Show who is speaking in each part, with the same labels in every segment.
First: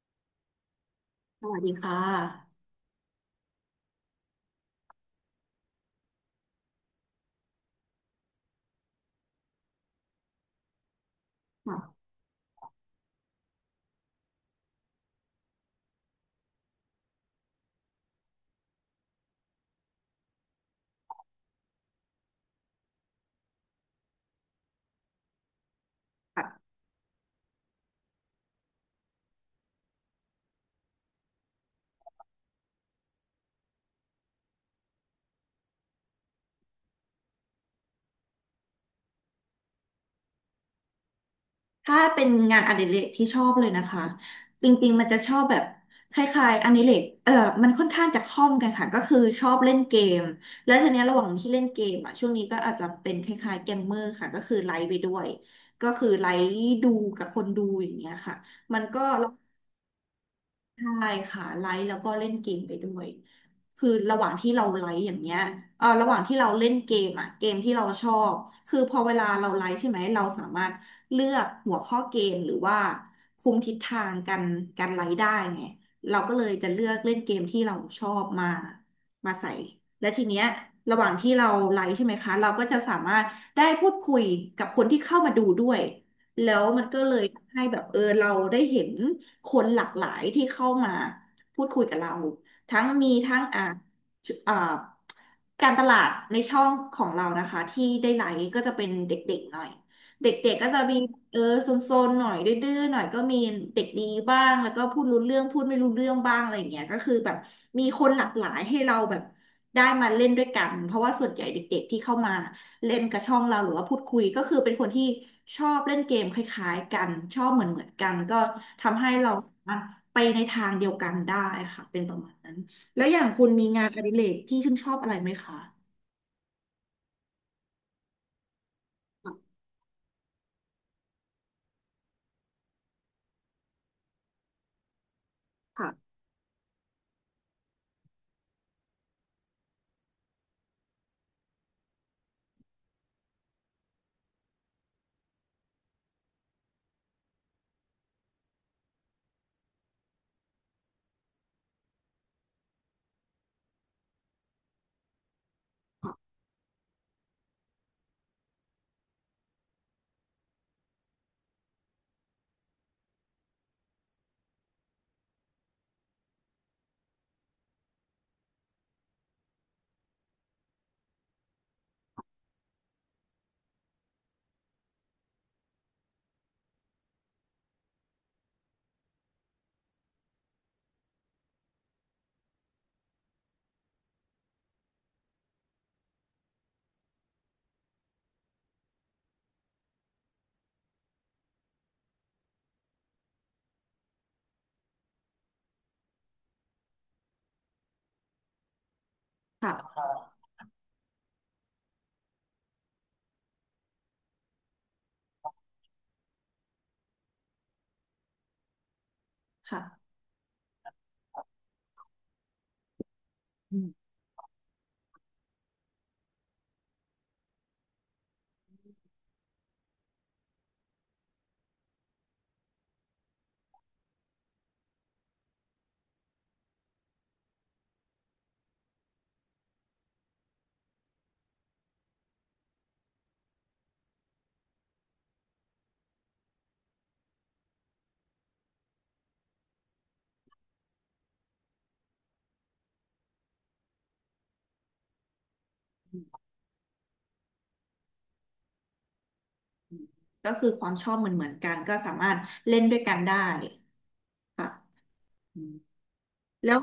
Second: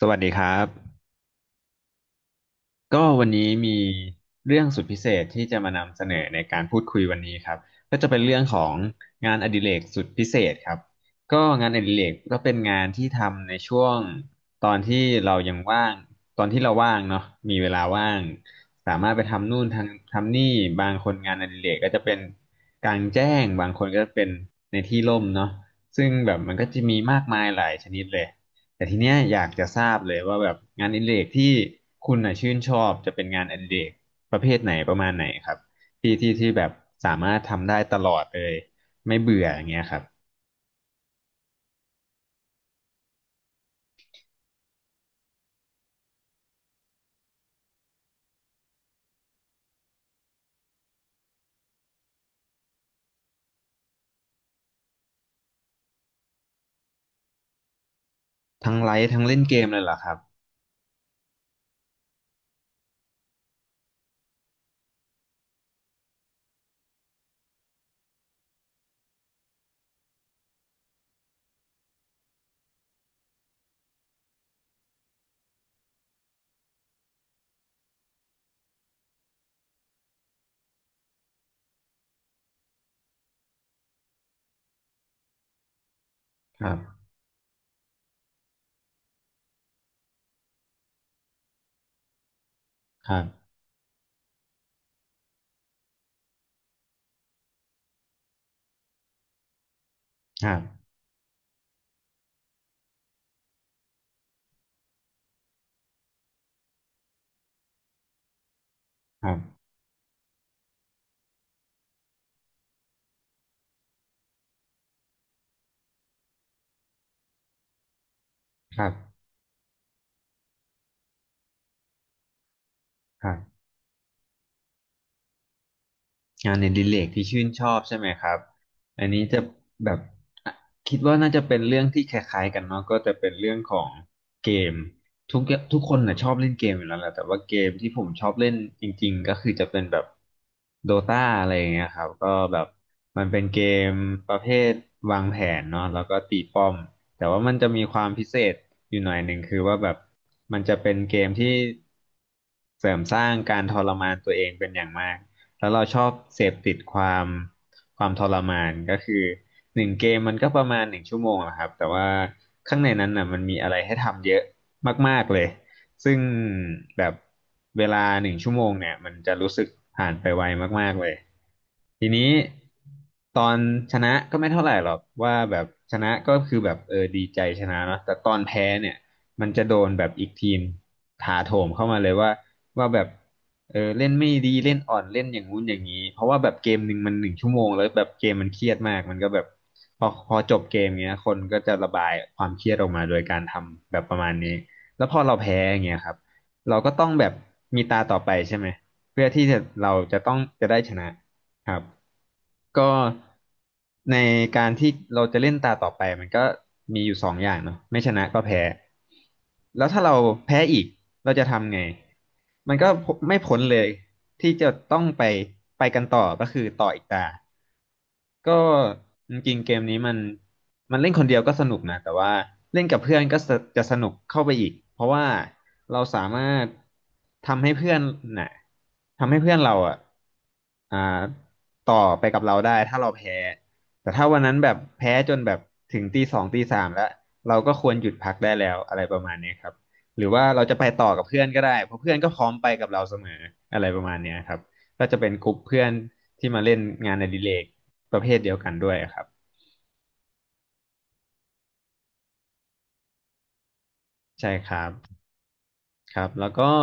Speaker 1: สวัสดีครับ
Speaker 2: สวัสดีค่ะ
Speaker 1: ก็วันนี้มีเรื่องสุดพิเศษที่จะมานำเสนอในการพูดคุยวันนี้ครับก็จะเป็นเรื่องของงานอดิเรกสุดพิเศษครับก็งานอ
Speaker 2: ค่ะ
Speaker 1: ดิเรกก็เป็นงานที่ทำในช่วงตอนที่เรายังว่างตอนที่เราว่างเนาะมีเวลาว่างสามารถไปทำนู่นทำนี่บางคนงานอดิเรกก็จะเป็นกลางแจ้งบางคนก็เป็นในที่ร่มเนาะซึ่งแบบมันก็จะมีมากมายหลายชนิดเลย แต่ทีเนี้ยอยากจะทราบเลยว่าแบบงานอดิเรกที่คุณน่ะชื่นชอบจะเป็นงานอดิเรกประเภทไหนประมาณไหนครับที่แบบสามารถทำได้ตลอดเลยไม่เบื่ออย่างเงี้ยครับ
Speaker 2: ถ้าเป็นงานอดิเรกที่ชอบเลยนะคะ จริงๆมันจะชอบแบบคล้ายๆอดิเรกมันค่อนข้างจะคล่อมกันค่ะ ก็คือชอบเล่นเกม แล้วทีเนี้ยระหว่างที่เล่นเกมอ่ะ ช่วงนี้ก็อาจจะเป็นคล้ายๆเกมเมอร์ค่ะ ก็คือไลฟ์ไปด้วย ก็คือไลฟ์ดูกับคนดูอย่างเงี้ยค่ะ
Speaker 1: ทั้ง
Speaker 2: มัน
Speaker 1: ไล
Speaker 2: ก็
Speaker 1: ฟ์ทั้งเล่นเกมเลยเหรอครับ
Speaker 2: ใช่ค่ะไลฟ์แล้วก็เล่นเกมไปด้วยคือระหว่างที่เราไลฟ์อย่างเงี้ยระหว่างที่เราเล่นเกมอ่ะเกมที่เราชอบคือพอเวลาเราไลฟ์ใช่ไหมเราสามารถเลือกหัวข้อเกมหรือว่าคุมทิศทางการไลฟ์ได้ไงเราก็เลยจะเลือกเล่นเกมที่เราชอบมามาใส่และทีเนี้ยระหว่างที่เราไลฟ์ใช่ไหมคะเราก็จะสามารถได้พูดคุยกับคนที่เข้ามาดูด้วย แล้ว
Speaker 1: ครั
Speaker 2: มันก็
Speaker 1: บ
Speaker 2: เลยทำให้แบบเราได้เห็นคนหลากหลายที่เข้ามาพูดคุยกับเราทั้งมี
Speaker 1: ครั
Speaker 2: ทั้ง
Speaker 1: บ
Speaker 2: อ่าการตลาดในช่องของเรานะคะที่ได้ไลค์ก็จะเป็นเด็กๆหน่อยเด
Speaker 1: ค
Speaker 2: ็
Speaker 1: รั
Speaker 2: กๆก็จะ
Speaker 1: บ
Speaker 2: มีโซนๆหน่อยดื้อๆหน่อยก็มีเด็กดีบ้างแล้วก็พูดรู้เรื่องพูดไม่รู้เรื่องบ้างอะไรอย่างเงี้ยก็คือแบบมีคนหลากหลายให้เราแบบ
Speaker 1: ครับ
Speaker 2: ได้มาเล่นด้วยกันเพราะว่าส่วนใหญ่เด็กๆที่เข้ามา เล่นกับช่องเราหรือว่าพูดคุยก็คือเป็นคนที่ชอบเล่นเกมคล้ายๆกันชอบเหมือนกันก็
Speaker 1: ครั
Speaker 2: ทำให้
Speaker 1: บ
Speaker 2: เราสามารถไปในทางเดียวกันได้ค่ะเป็นประมาณนั้นแล้วอย่า
Speaker 1: ค
Speaker 2: ง
Speaker 1: รั
Speaker 2: คุณ
Speaker 1: บ
Speaker 2: มีงานอดิเรกที่ชื่นชอบอะไรไหมคะ
Speaker 1: งานในดิเลกที่ชื่นชอบใช่ไหมครับอันนี้จะแบบอ่ะคิดว่าน่าจะเป็นเรื่องที่คล้ายๆกันเนาะก็จะเป็นเรื่องของเกมทุกทุกคน
Speaker 2: ค่ะ
Speaker 1: น่ะชอบเล่นเกมอยู่แล้วแหละแต่ว่าเกมที่ผมชอบเล่นจริงๆก็คือจะเป็นแบบโดตาอะไรอย่างเงี้ยครับก็แบบมันเป็นเกมประเภทวางแผนเนาะแล้วก็ตีป้อมแต่ว่ามันจะมีความพิเศษอยู่หน่อยหนึ่งคือว่าแบบมันจะเป็นเกมที่เสริมสร้างการทรมานตัวเองเป็นอย่างมาก แล้วเราชอบเสพติดความทรมานก็คือหนึ่งเกมมันก็ประมาณหนึ่งชั่วโมงอะครับแต่ว่าข้างในนั้นน่ะมันมีอะไรให้ทำเยอะมากๆเลยซึ่งแบบเวลาหนึ่งชั่วโมงเนี่ยมันจะรู้สึกผ่านไปไวมากๆเลยทีนี้ตอนชนะก็ไม่เท่าไหร่หรอกว่าแบบชนะก็คือแบบเออดีใจชนะเนาะแต่ตอนแพ้เนี่ยมันจะโดนแบบอีกทีมถาโถมเข้ามาเลยว่าแบบ เออเล่นไม่ดีเล่นอ่อนเล่นอย่างงู้นอย่างนี้เพราะว่าแบบเกมหนึ่งมันหนึ่งชั่วโมงแล้วแบบเกมมันเครียดมากมันก็แบบพอจบเกมเงี้ยคนก็จะระบายความเครียดออกมาโดยการทำแบบประมาณนี้แล้วพอเราแพ้อย่างเงี้ยครับเราก็ต้องแบบมีตาต่อไปใช่ไหมเพื่อที่จะ
Speaker 2: ค่
Speaker 1: เรา
Speaker 2: ะ
Speaker 1: จะต้องจะได้ชนะ ครับก็ในการที่เราจะเล่นตาต่อไปมันก็มีอยู่สองอย่างเนาะไม่ชนะก็แพ้แล้วถ้า
Speaker 2: ค่ะ
Speaker 1: เราแพ้อีกเราจะทำไงมันก็ไม่พ้นเลยที่จะต้องไปกันต่อก็คือต่ออีกตา ก็จริงๆเกมนี้มันเล่นคนเดียวก็สนุกนะแต่ว่าเล่นกับเพื่อนก็สจะสนุกเข้าไปอีกเพราะว่าเราสามารถทำให้เพื่อนน่ะทำให้เพื่อนเราอ่ะอ่าต่อไปกับเราได้ถ้าเราแพ้แต่ถ้าวันนั้นแบบแพ้จนแบบถึงตีสองตีสามแล้วเราก็ควรหยุดพักได้แล้วอะไรประมาณเนี้ยครับหรือว่าเราจะไปต่อกับเพื่อนก็ได้เพราะเพื่อนก็พร้อมไปกับเราเสมออะไรประมาณเนี้ยครับก็จะเป็นกลุ่มเพื่อนที่มาเล่นงานอดิเรก ประเภทเดียวกันด้วยครับ
Speaker 2: ก็คือความชอบเหมือนกันก็สามารถเล่นด้วยกันได้
Speaker 1: ใช่ค
Speaker 2: ค่ะ
Speaker 1: รับ
Speaker 2: อืม
Speaker 1: ครับแล้วก็
Speaker 2: แล้ว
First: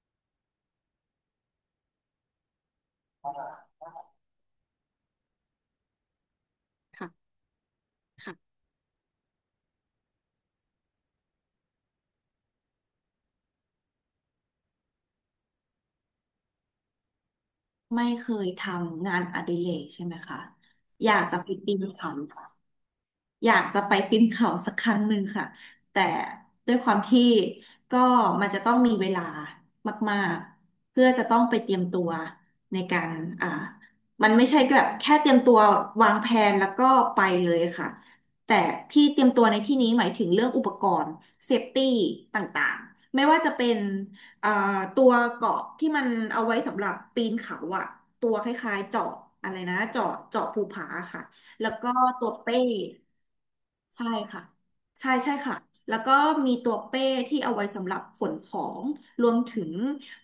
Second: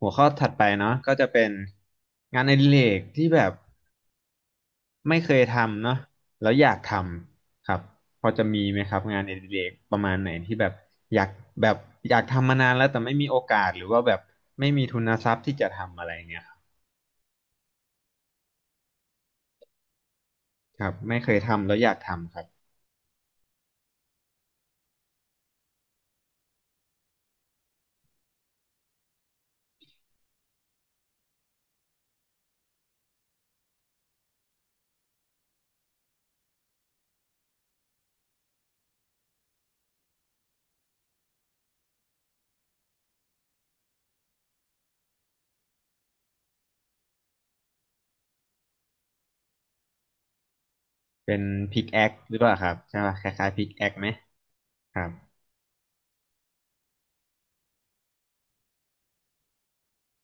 Speaker 1: หัวข้อถัดไปเนาะก็จะเป็นงานอดิเรกที่แบบไม่เคยทำเนาะแล้วอยากท
Speaker 2: ค่ะ
Speaker 1: ำครับพอจะ
Speaker 2: ค่ะ
Speaker 1: มีไหมครับงานอดิเรกประมาณไหนที่แบบอยากแบบอยากทำมานานแล้วแต่ไม่มีโอกาสหรือว่าแบบไม่มีทุนทรัพย์ที่จะทำอะไรเงี้ยครับ
Speaker 2: ไม่เคยทำงานอดิเรกใช่ไหมคะ
Speaker 1: ครับ
Speaker 2: อยา
Speaker 1: ไม่
Speaker 2: ก
Speaker 1: เค
Speaker 2: จะ
Speaker 1: ย
Speaker 2: ไป
Speaker 1: ทำ
Speaker 2: ปี
Speaker 1: แล้ว
Speaker 2: น
Speaker 1: อยาก
Speaker 2: เขา
Speaker 1: ทำครับ
Speaker 2: อยากจะไปปีนเขาสักครั้งหนึ่งค่ะแต่ด้วยความที่ก็มันจะต้องมีเวลามากๆเพื่อจะต้องไปเตรียมตัวในการอ่ามันไม่ใช่แบบแค่เตรียมตัววางแผนแล้วก็ไปเลยค่ะแต่ที่เตรียมตัวในที่นี้หมายถึงเรื่องอุปกรณ์เซฟตี้ต่างๆ ไม่ว่าจะเป็นเอ่อตัวเกราะที่มันเอาไว้สำหรับปีนเขาอะตัวคล้ายๆเจาะอะไรนะเจาะภูผาค่ะ
Speaker 1: เป็น
Speaker 2: แล้ว
Speaker 1: พิก
Speaker 2: ก็
Speaker 1: แอค
Speaker 2: ตัว
Speaker 1: หรือเปล่า
Speaker 2: เป้
Speaker 1: ครับใช่ป่ะคล้ายๆพิกแอคไห
Speaker 2: ใช่
Speaker 1: ม
Speaker 2: ค่ะ
Speaker 1: ครั
Speaker 2: ใช่
Speaker 1: บ
Speaker 2: ใช่ค่ะแล้วก็มีตัวเป้ที่เอาไว้สำหรับขนของรวมถึง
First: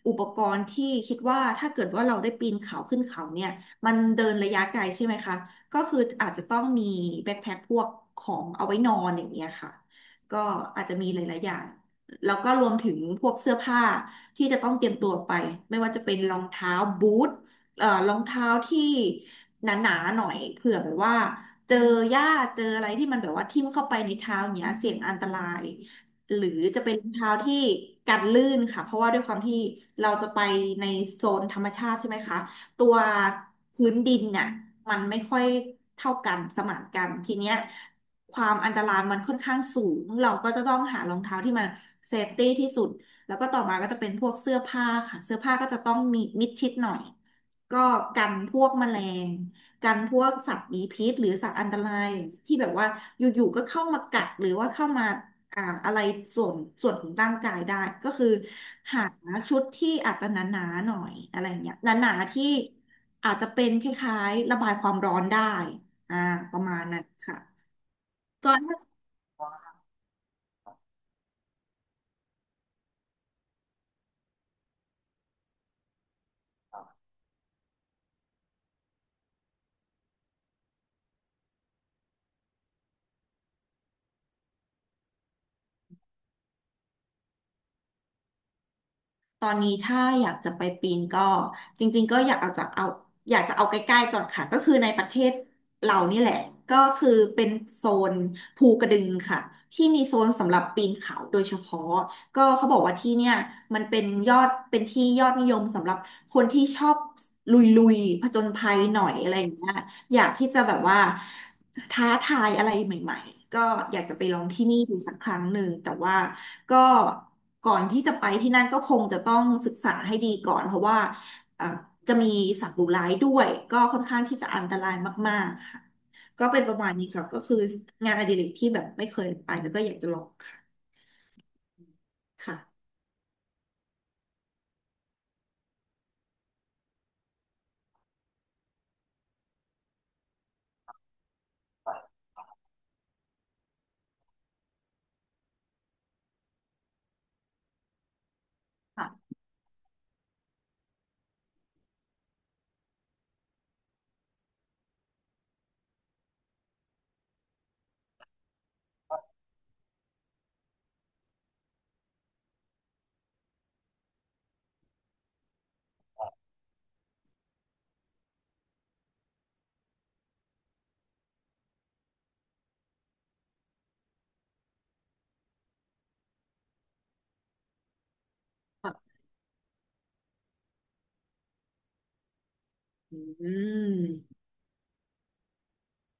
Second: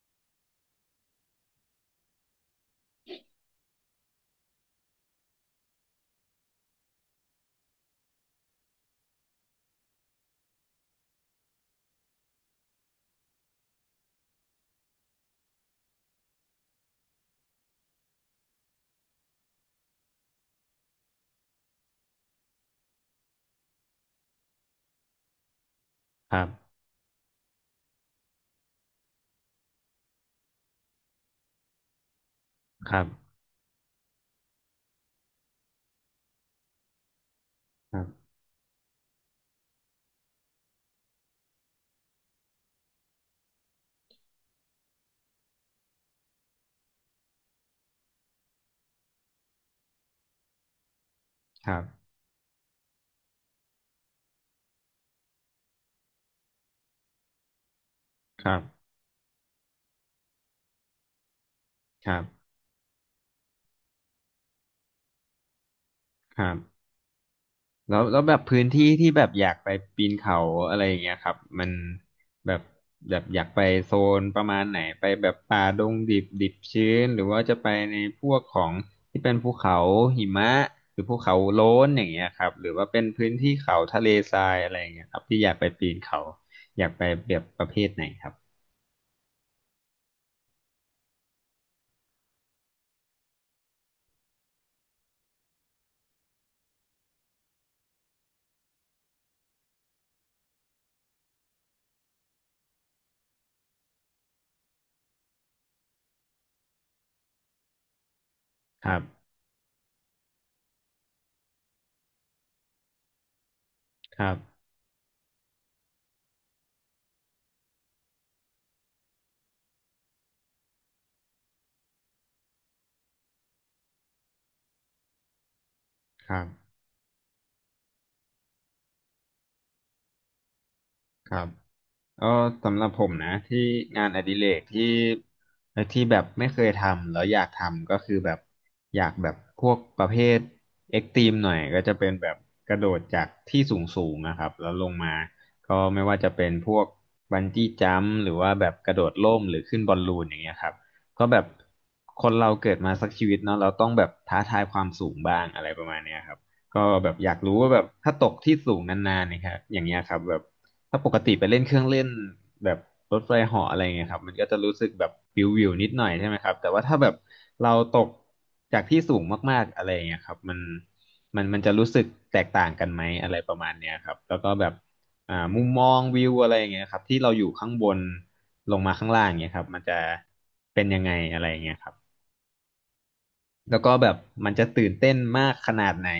Speaker 2: อุปกรณ์ที่คิดว่าถ้าเกิดว่าเราได้ปีนเขาขึ้นเขาเนี่ยมันเดินระยะไกลใช่ไหมคะก็คืออาจจะต้องมีแบ็คแพ็คพวกของเอาไว้นอนอย่างเงี้ยค่ะก็อาจจะมีหลายๆอย่างแล้วก็รวมถึงพวกเสื้อผ้าที่จะต้องเตรียมตัวไปไม่ว่าจะเป็นรองเท้าบูทรองเท้าที่หนาๆหน่อยเผื่อแบบว่า เจอหญ้าเจออะไรที่มันแบบว่าทิ่มเข้าไปในเท้าอย่างเงี้ยเสี่ยงอันตราย
Speaker 1: ค
Speaker 2: ห
Speaker 1: รั
Speaker 2: รือ
Speaker 1: บ
Speaker 2: จะเป็นรองเท้าที่กันลื่นค่ะเพราะว่าด้วยความที่เราจะไปในโซนธรรมชาติใช่ไหมคะตั
Speaker 1: ค
Speaker 2: ว
Speaker 1: รับ
Speaker 2: พื้นดินน่ะมันไม่ค่อยเท่ากันสมานกันทีเนี้ย
Speaker 1: ครับ
Speaker 2: ความอันตรายมันค่อนข้างสูงเราก็จะต้องหารองเท้าที่มันเซฟตี้ที่สุดแล้วก็ต่อมาก็จะเป็นพวกเสื้อผ้าค่ะเสื้อผ้าก็จะต้องมีมิดชิดหน่อยก็กันพวกแมลง กันพวกสัตว์มีพิษหรือสัตว์อั
Speaker 1: ค
Speaker 2: นต
Speaker 1: รับ
Speaker 2: รายอย่างที่แบบว่าอยู่ๆก็เข้ามากัดหรือว่าเข้ามาอะไรส่วนส่วนของร่างกายได้ก็คือ
Speaker 1: ครับ
Speaker 2: หาชุดที่อาจจะหนาๆหน่อยอะไรอย่างเงี้ยห
Speaker 1: ค
Speaker 2: นา
Speaker 1: รั
Speaker 2: ๆที่
Speaker 1: บ
Speaker 2: อาจจะเป็นคล้ายๆระบายความร้อนได้อ่า
Speaker 1: ครั
Speaker 2: ประมา
Speaker 1: บ
Speaker 2: ณนั้นค่
Speaker 1: แล้วแบบพื้น
Speaker 2: ะ
Speaker 1: ที่ที่แบบอยากไปปีนเขาอะไรอย่างเงี้ยครับมันแบบแบบอยากไปโซนประมาณไหนไปแบบป่าดงดิบดิบชื้นหรือว่าจะไปในพวกของที่เป็นภูเขาหิมะหรือภูเขาโล้นอย่างเงี้ยครับหรือว่าเป็นพื้นที่เขาทะเลทรายอะไรอย่างเงี้ยครับที่อยากไปปีนเขาอยากไปแบบประเภทไหนครับ
Speaker 2: ตอนนี้ถ้าอยากจะไปปีนก็จริงๆก็อยากเอาจากเอาอยากจะเอาใกล้ๆก่อนค่ะก็คือในประเทศเรานี่แหละก็คือเป็นโซนภูกระดึงค่ะที่มีโซนสำหรับปีนเขาโดยเฉพาะ ก็เขาบอกว่าที่เนี่ยมันเป็นยอดเป็นที่ยอดนิยมสำหรับคนที่ชอบลุยผจญภัย
Speaker 1: ครั
Speaker 2: ห
Speaker 1: บ
Speaker 2: น่อยอะไรอย่างเงี้ยอยากที่จะแบบว่าท้าทายอะไรใหม่ๆก็อยากจะ
Speaker 1: ค
Speaker 2: ไป
Speaker 1: รั
Speaker 2: ลอง
Speaker 1: บ
Speaker 2: ที่นี่ดูสักครั้งหนึ่งแต่ว่าก็ก่อนที่จะไปที่นั่นก็คงจะต้องศึกษาให้ดีก่อนเพราะว่าเอ่อจะมีสัตว์ดุร้ายด้วยก็ค่อนข้างที่จะอันตรายมากๆค่ะ
Speaker 1: ครั
Speaker 2: ก็
Speaker 1: บ
Speaker 2: เป็นประมาณนี้ค่ะก็คืองานอดิเรกที่แบบไม่เคยไปแล้วก็อยากจะลอง
Speaker 1: ครับ ก็สำห
Speaker 2: ค่ะ
Speaker 1: รับผมนะที่งานอดิเรกที่แบบไม่เคยทำแล้วอยากทำก็คือแบบอยากแบบพวกประเภทเอ็กตรีมหน่อยก็จะเป็นแบบกระโดดจากที่สูงสูงนะครับแล้วลงมาก็ไม่ว่าจะเป็นพวกบันจี้จัมพ์หรือว่าแบบกระโดด
Speaker 2: ค่ะ
Speaker 1: ร่มหรือขึ้นบอลลูนอย่างเงี้ยครับก็แบบคนเราเกิดมาสักชีวิตเนาะเราต้องแบบท้าทายความสูงบ้างอะไรประมาณเนี้ยครับก็แบบอยากรู้ว่าแบบถ้าตกที่สูงนานๆเนะครับอย่างเงี้ยครับแบบ ถ้าปกติไปเล่นเครื่องเล่นแบบรถไฟเหาะอะไรเงี้ยครับมันก็จะรู้สึกแบบวิววิวนิดหน่อยใช่ไหมครับแต่ว่าถ้าแบบเราตกจากที่สูงมากๆอะไรเงี้ยครับมันมันจะรู้สึกแตกต่างกันไหมอะไรประมาณเนี้ยครับแล้วก็แบบมุมมองวิวอะไรเงี้ยครับที่เราอยู่ข้างบนลงมาข้าง
Speaker 2: ค่ะ
Speaker 1: ล่างเงี้ยครับมันจะเป็นยังไงอะไรเงี้ยครับ
Speaker 2: อื
Speaker 1: แล้วก็แบบ
Speaker 2: ม
Speaker 1: มันจะตื่นเต้นมากขนาดไหน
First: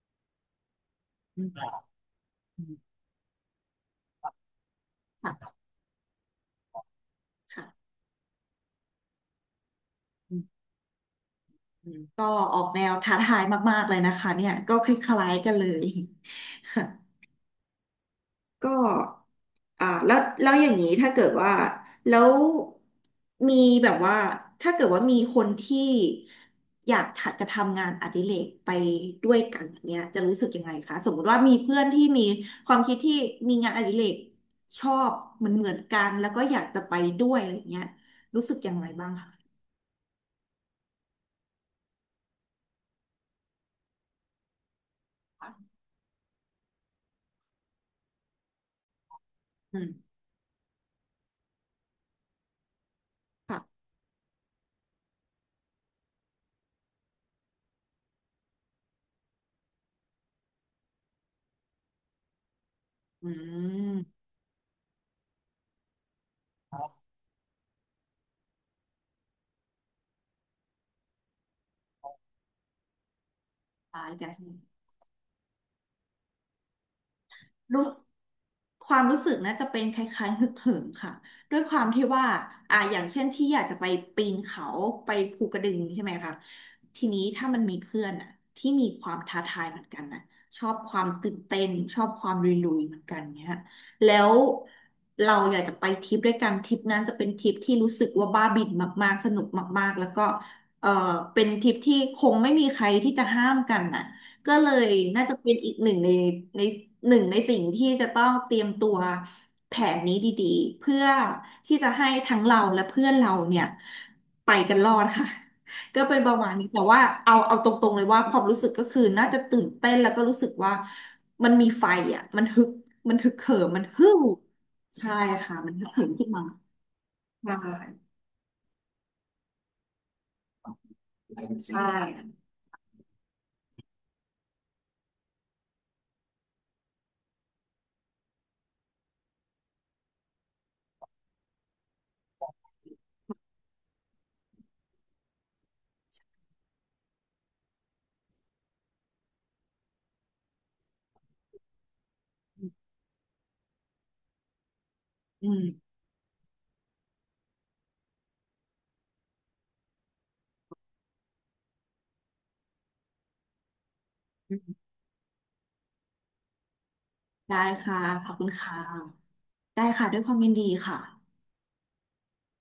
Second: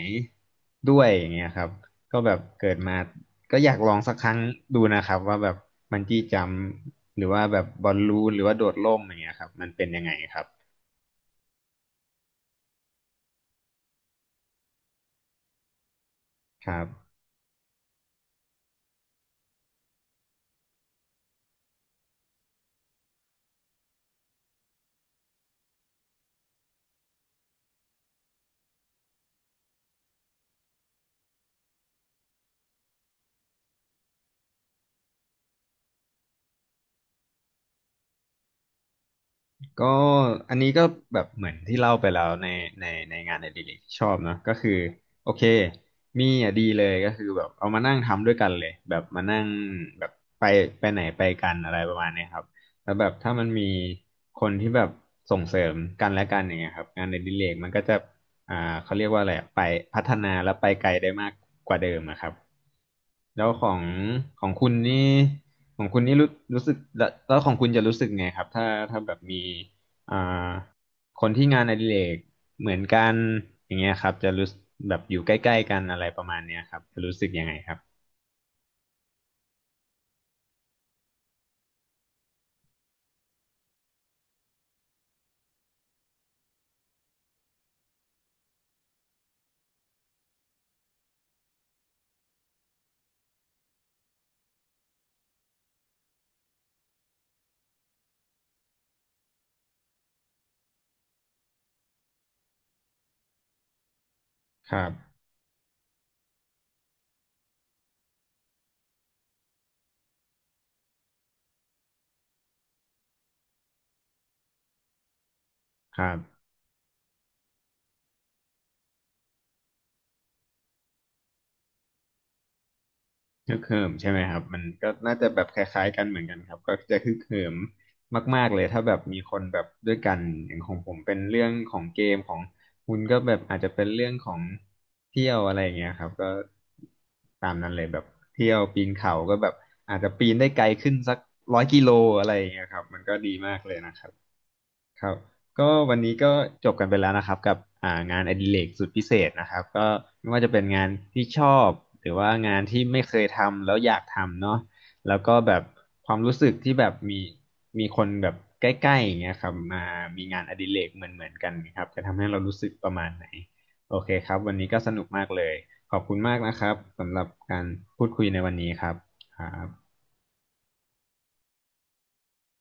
Speaker 1: ด้วยอย่าง
Speaker 2: อื
Speaker 1: เงี้ย
Speaker 2: ม
Speaker 1: ครับ
Speaker 2: ค่ะ
Speaker 1: ก็แบบเกิดมาก็อยากลองสักครั้งดูนะครับว่าแบบบันจี้จัมพ์หรือว่าแบบบอ
Speaker 2: ค่ะ
Speaker 1: ลลูนหรือว่าโดดร่มอย่างเงี้ยครับมันเป็นยังไง
Speaker 2: อื
Speaker 1: ครั
Speaker 2: ม
Speaker 1: บ
Speaker 2: อืมก็ออกแนวท้าทายมากๆเลยนะคะเนี่ยก็คล้ายๆกันเลย
Speaker 1: ค รั
Speaker 2: ค่ะ
Speaker 1: บ
Speaker 2: ก็แล้วแล้วอย่างนี้ถ้าเกิดว่าแล้วมีแบบว่าถ้าเกิดว่ามีคนที่อยากทะจะทำงานอดิเรกไปด้วยกันอย่างเนี้ยจะรู้สึกยังไงคะสมมติว่ามีเพื่อนที่มีความคิดที่มีงานอดิเรกชอบเหมือนกันแล้วก็อยากจะไปด้วยอะไรอย่างเงี้ยรู้สึกอย่างไรบ้างคะ
Speaker 1: ก็อันนี้ก็แบบเหมือนที่เล่าไปแล้วในในงานในดิเรกที่ชอบเนอะก็คือโอเคมีอ่ะดีเลยก็คือแบบเอามานั่งทำด้วยกันเลยแบบมานั่ง
Speaker 2: อื
Speaker 1: แบบ
Speaker 2: ม
Speaker 1: ไปไปไหนไปกันอะไรประมาณเนี้ยครับแล้วแบบถ้ามันมี
Speaker 2: ค่ะ
Speaker 1: คนที่แบบส่งเสริมกันและกันอย่างเงี้ยครับงานในดิเรกมันก็จะอ่าเขาเรียกว่าอะไรอะไปพัฒนาและไปไกลได้มากกว่าเดิมอะครับ
Speaker 2: อื
Speaker 1: แล้วของ
Speaker 2: ม
Speaker 1: ของคุณนี่ ของคุณนี่รู้สึกแล้วแล้วของคุณจะรู้สึกไงครับถ้าแบบมีอ่าคนที่งานอดิเรกเหมือนกันอย่างเงี้ยค
Speaker 2: ตา
Speaker 1: รั
Speaker 2: ย
Speaker 1: บ
Speaker 2: แต่
Speaker 1: จะรู้สึกแบบอยู่ใกล้ๆกันอะไรประมาณเนี้ยครับจะรู้สึกยังไงครับ
Speaker 2: รู้ความรู้สึกนะจะเป็นคล้ายๆฮึกเหิมค่ะด้วยความที่ว่าอย่างเช่นที่อยากจะไปปีนเขาไปภูกระดึงใช่ไหมคะทีนี้ถ้ามันมีเพื่อนอ่ะที่มีความท้าทายเหมือนกันนะชอบความตื่นเต้นชอบความลุยๆเหมือนกันเนี่ยแล้วเราอยากจะไปทริปด้วยกันทริปนั้นจะเป็นทริปที่รู้สึกว่าบ้าบิ่นมากๆสนุกมากๆแล้วก็เออเป็นทริปที่คงไม่มีใครที่จะห้ามกันน่ะ ก็เล
Speaker 1: ครั
Speaker 2: ย
Speaker 1: บ
Speaker 2: น่าจะเป็นอีกหนึ่งในในหนึ่งในสิ่งที่จะต้องเตรียมตัวแผนนี้ดีๆเพื่อที่จะให้ทั้งเราและเพื่อนเราเนี่ยไปกันรอดค่ะ
Speaker 1: ค
Speaker 2: ก็
Speaker 1: รั
Speaker 2: เป็
Speaker 1: บ
Speaker 2: นประมาณนี้แต่ว่าเอาเอาตรงๆเลยว่าความรู้สึกก็คือน่าจะตื่นเต้นแล้วก็รู้สึกว่ามันมีไฟอ่ะมันฮึกมันฮึกเหิ
Speaker 1: ฮึก
Speaker 2: มมั
Speaker 1: เหิ
Speaker 2: น
Speaker 1: ม
Speaker 2: ฮึ่
Speaker 1: ใช่ไหม
Speaker 2: ว
Speaker 1: ครับมันก็
Speaker 2: ใช่
Speaker 1: น่าจะแบบ
Speaker 2: ค่ะ
Speaker 1: ค
Speaker 2: มัน
Speaker 1: ล้า
Speaker 2: ฮึ
Speaker 1: ย
Speaker 2: ก
Speaker 1: ๆกั
Speaker 2: เหิ
Speaker 1: น
Speaker 2: ม
Speaker 1: เหมือน
Speaker 2: ขึ้น
Speaker 1: กัน
Speaker 2: มา
Speaker 1: ครับก็จะฮึกเหิ
Speaker 2: ใช่
Speaker 1: มมากๆเลยถ้าแบบมีคนแบบด้วยกันอย่างของผมเป็นเรื่องข
Speaker 2: ใช่
Speaker 1: องเกมของคุณก็แบบอาจจะเป็นเรื่องของเที่ยวอะไรอย่างเงี้ยครับก็ตามนั้นเลยแบบเที่ยวปีนเขาก็แบบอาจจะปีนได้ไกลขึ้นสัก100 กิโลอะไรอย่างเงี้ยครับมันก็ดีมากเลยนะครับ ครับก็วันนี้ก็จบกันไปแล้วนะครับกับงานอดิเรกสุดพิเศษนะครับก็ไม่ว่าจะเป็นงานที่ชอบหรือว่างานที่ไม่เคยทำแล้วอยากทำเนาะแล้วก็
Speaker 2: อื
Speaker 1: แบบ
Speaker 2: ม
Speaker 1: ความรู้สึกที่แบบมีคนแบบใกล้ๆอย่างเงี้ยครับมามีงานอดิเรกเหมือนเหมือนกันครับจะทำให้เรารู้สึกประมาณไหนโอเคครับวัน
Speaker 2: อื
Speaker 1: นี้ก็
Speaker 2: ม
Speaker 1: สนุกมากเลยขอบคุณมากนะครับสำหรับ
Speaker 2: ได้
Speaker 1: การ
Speaker 2: ค่ะ
Speaker 1: พูดคุ
Speaker 2: ข
Speaker 1: ย
Speaker 2: อบ
Speaker 1: ใน
Speaker 2: คุ
Speaker 1: วั
Speaker 2: ณ
Speaker 1: นนี้
Speaker 2: ค่ะ
Speaker 1: ครับครับ
Speaker 2: ได้ค่ะด้วยความยินดีค่ะ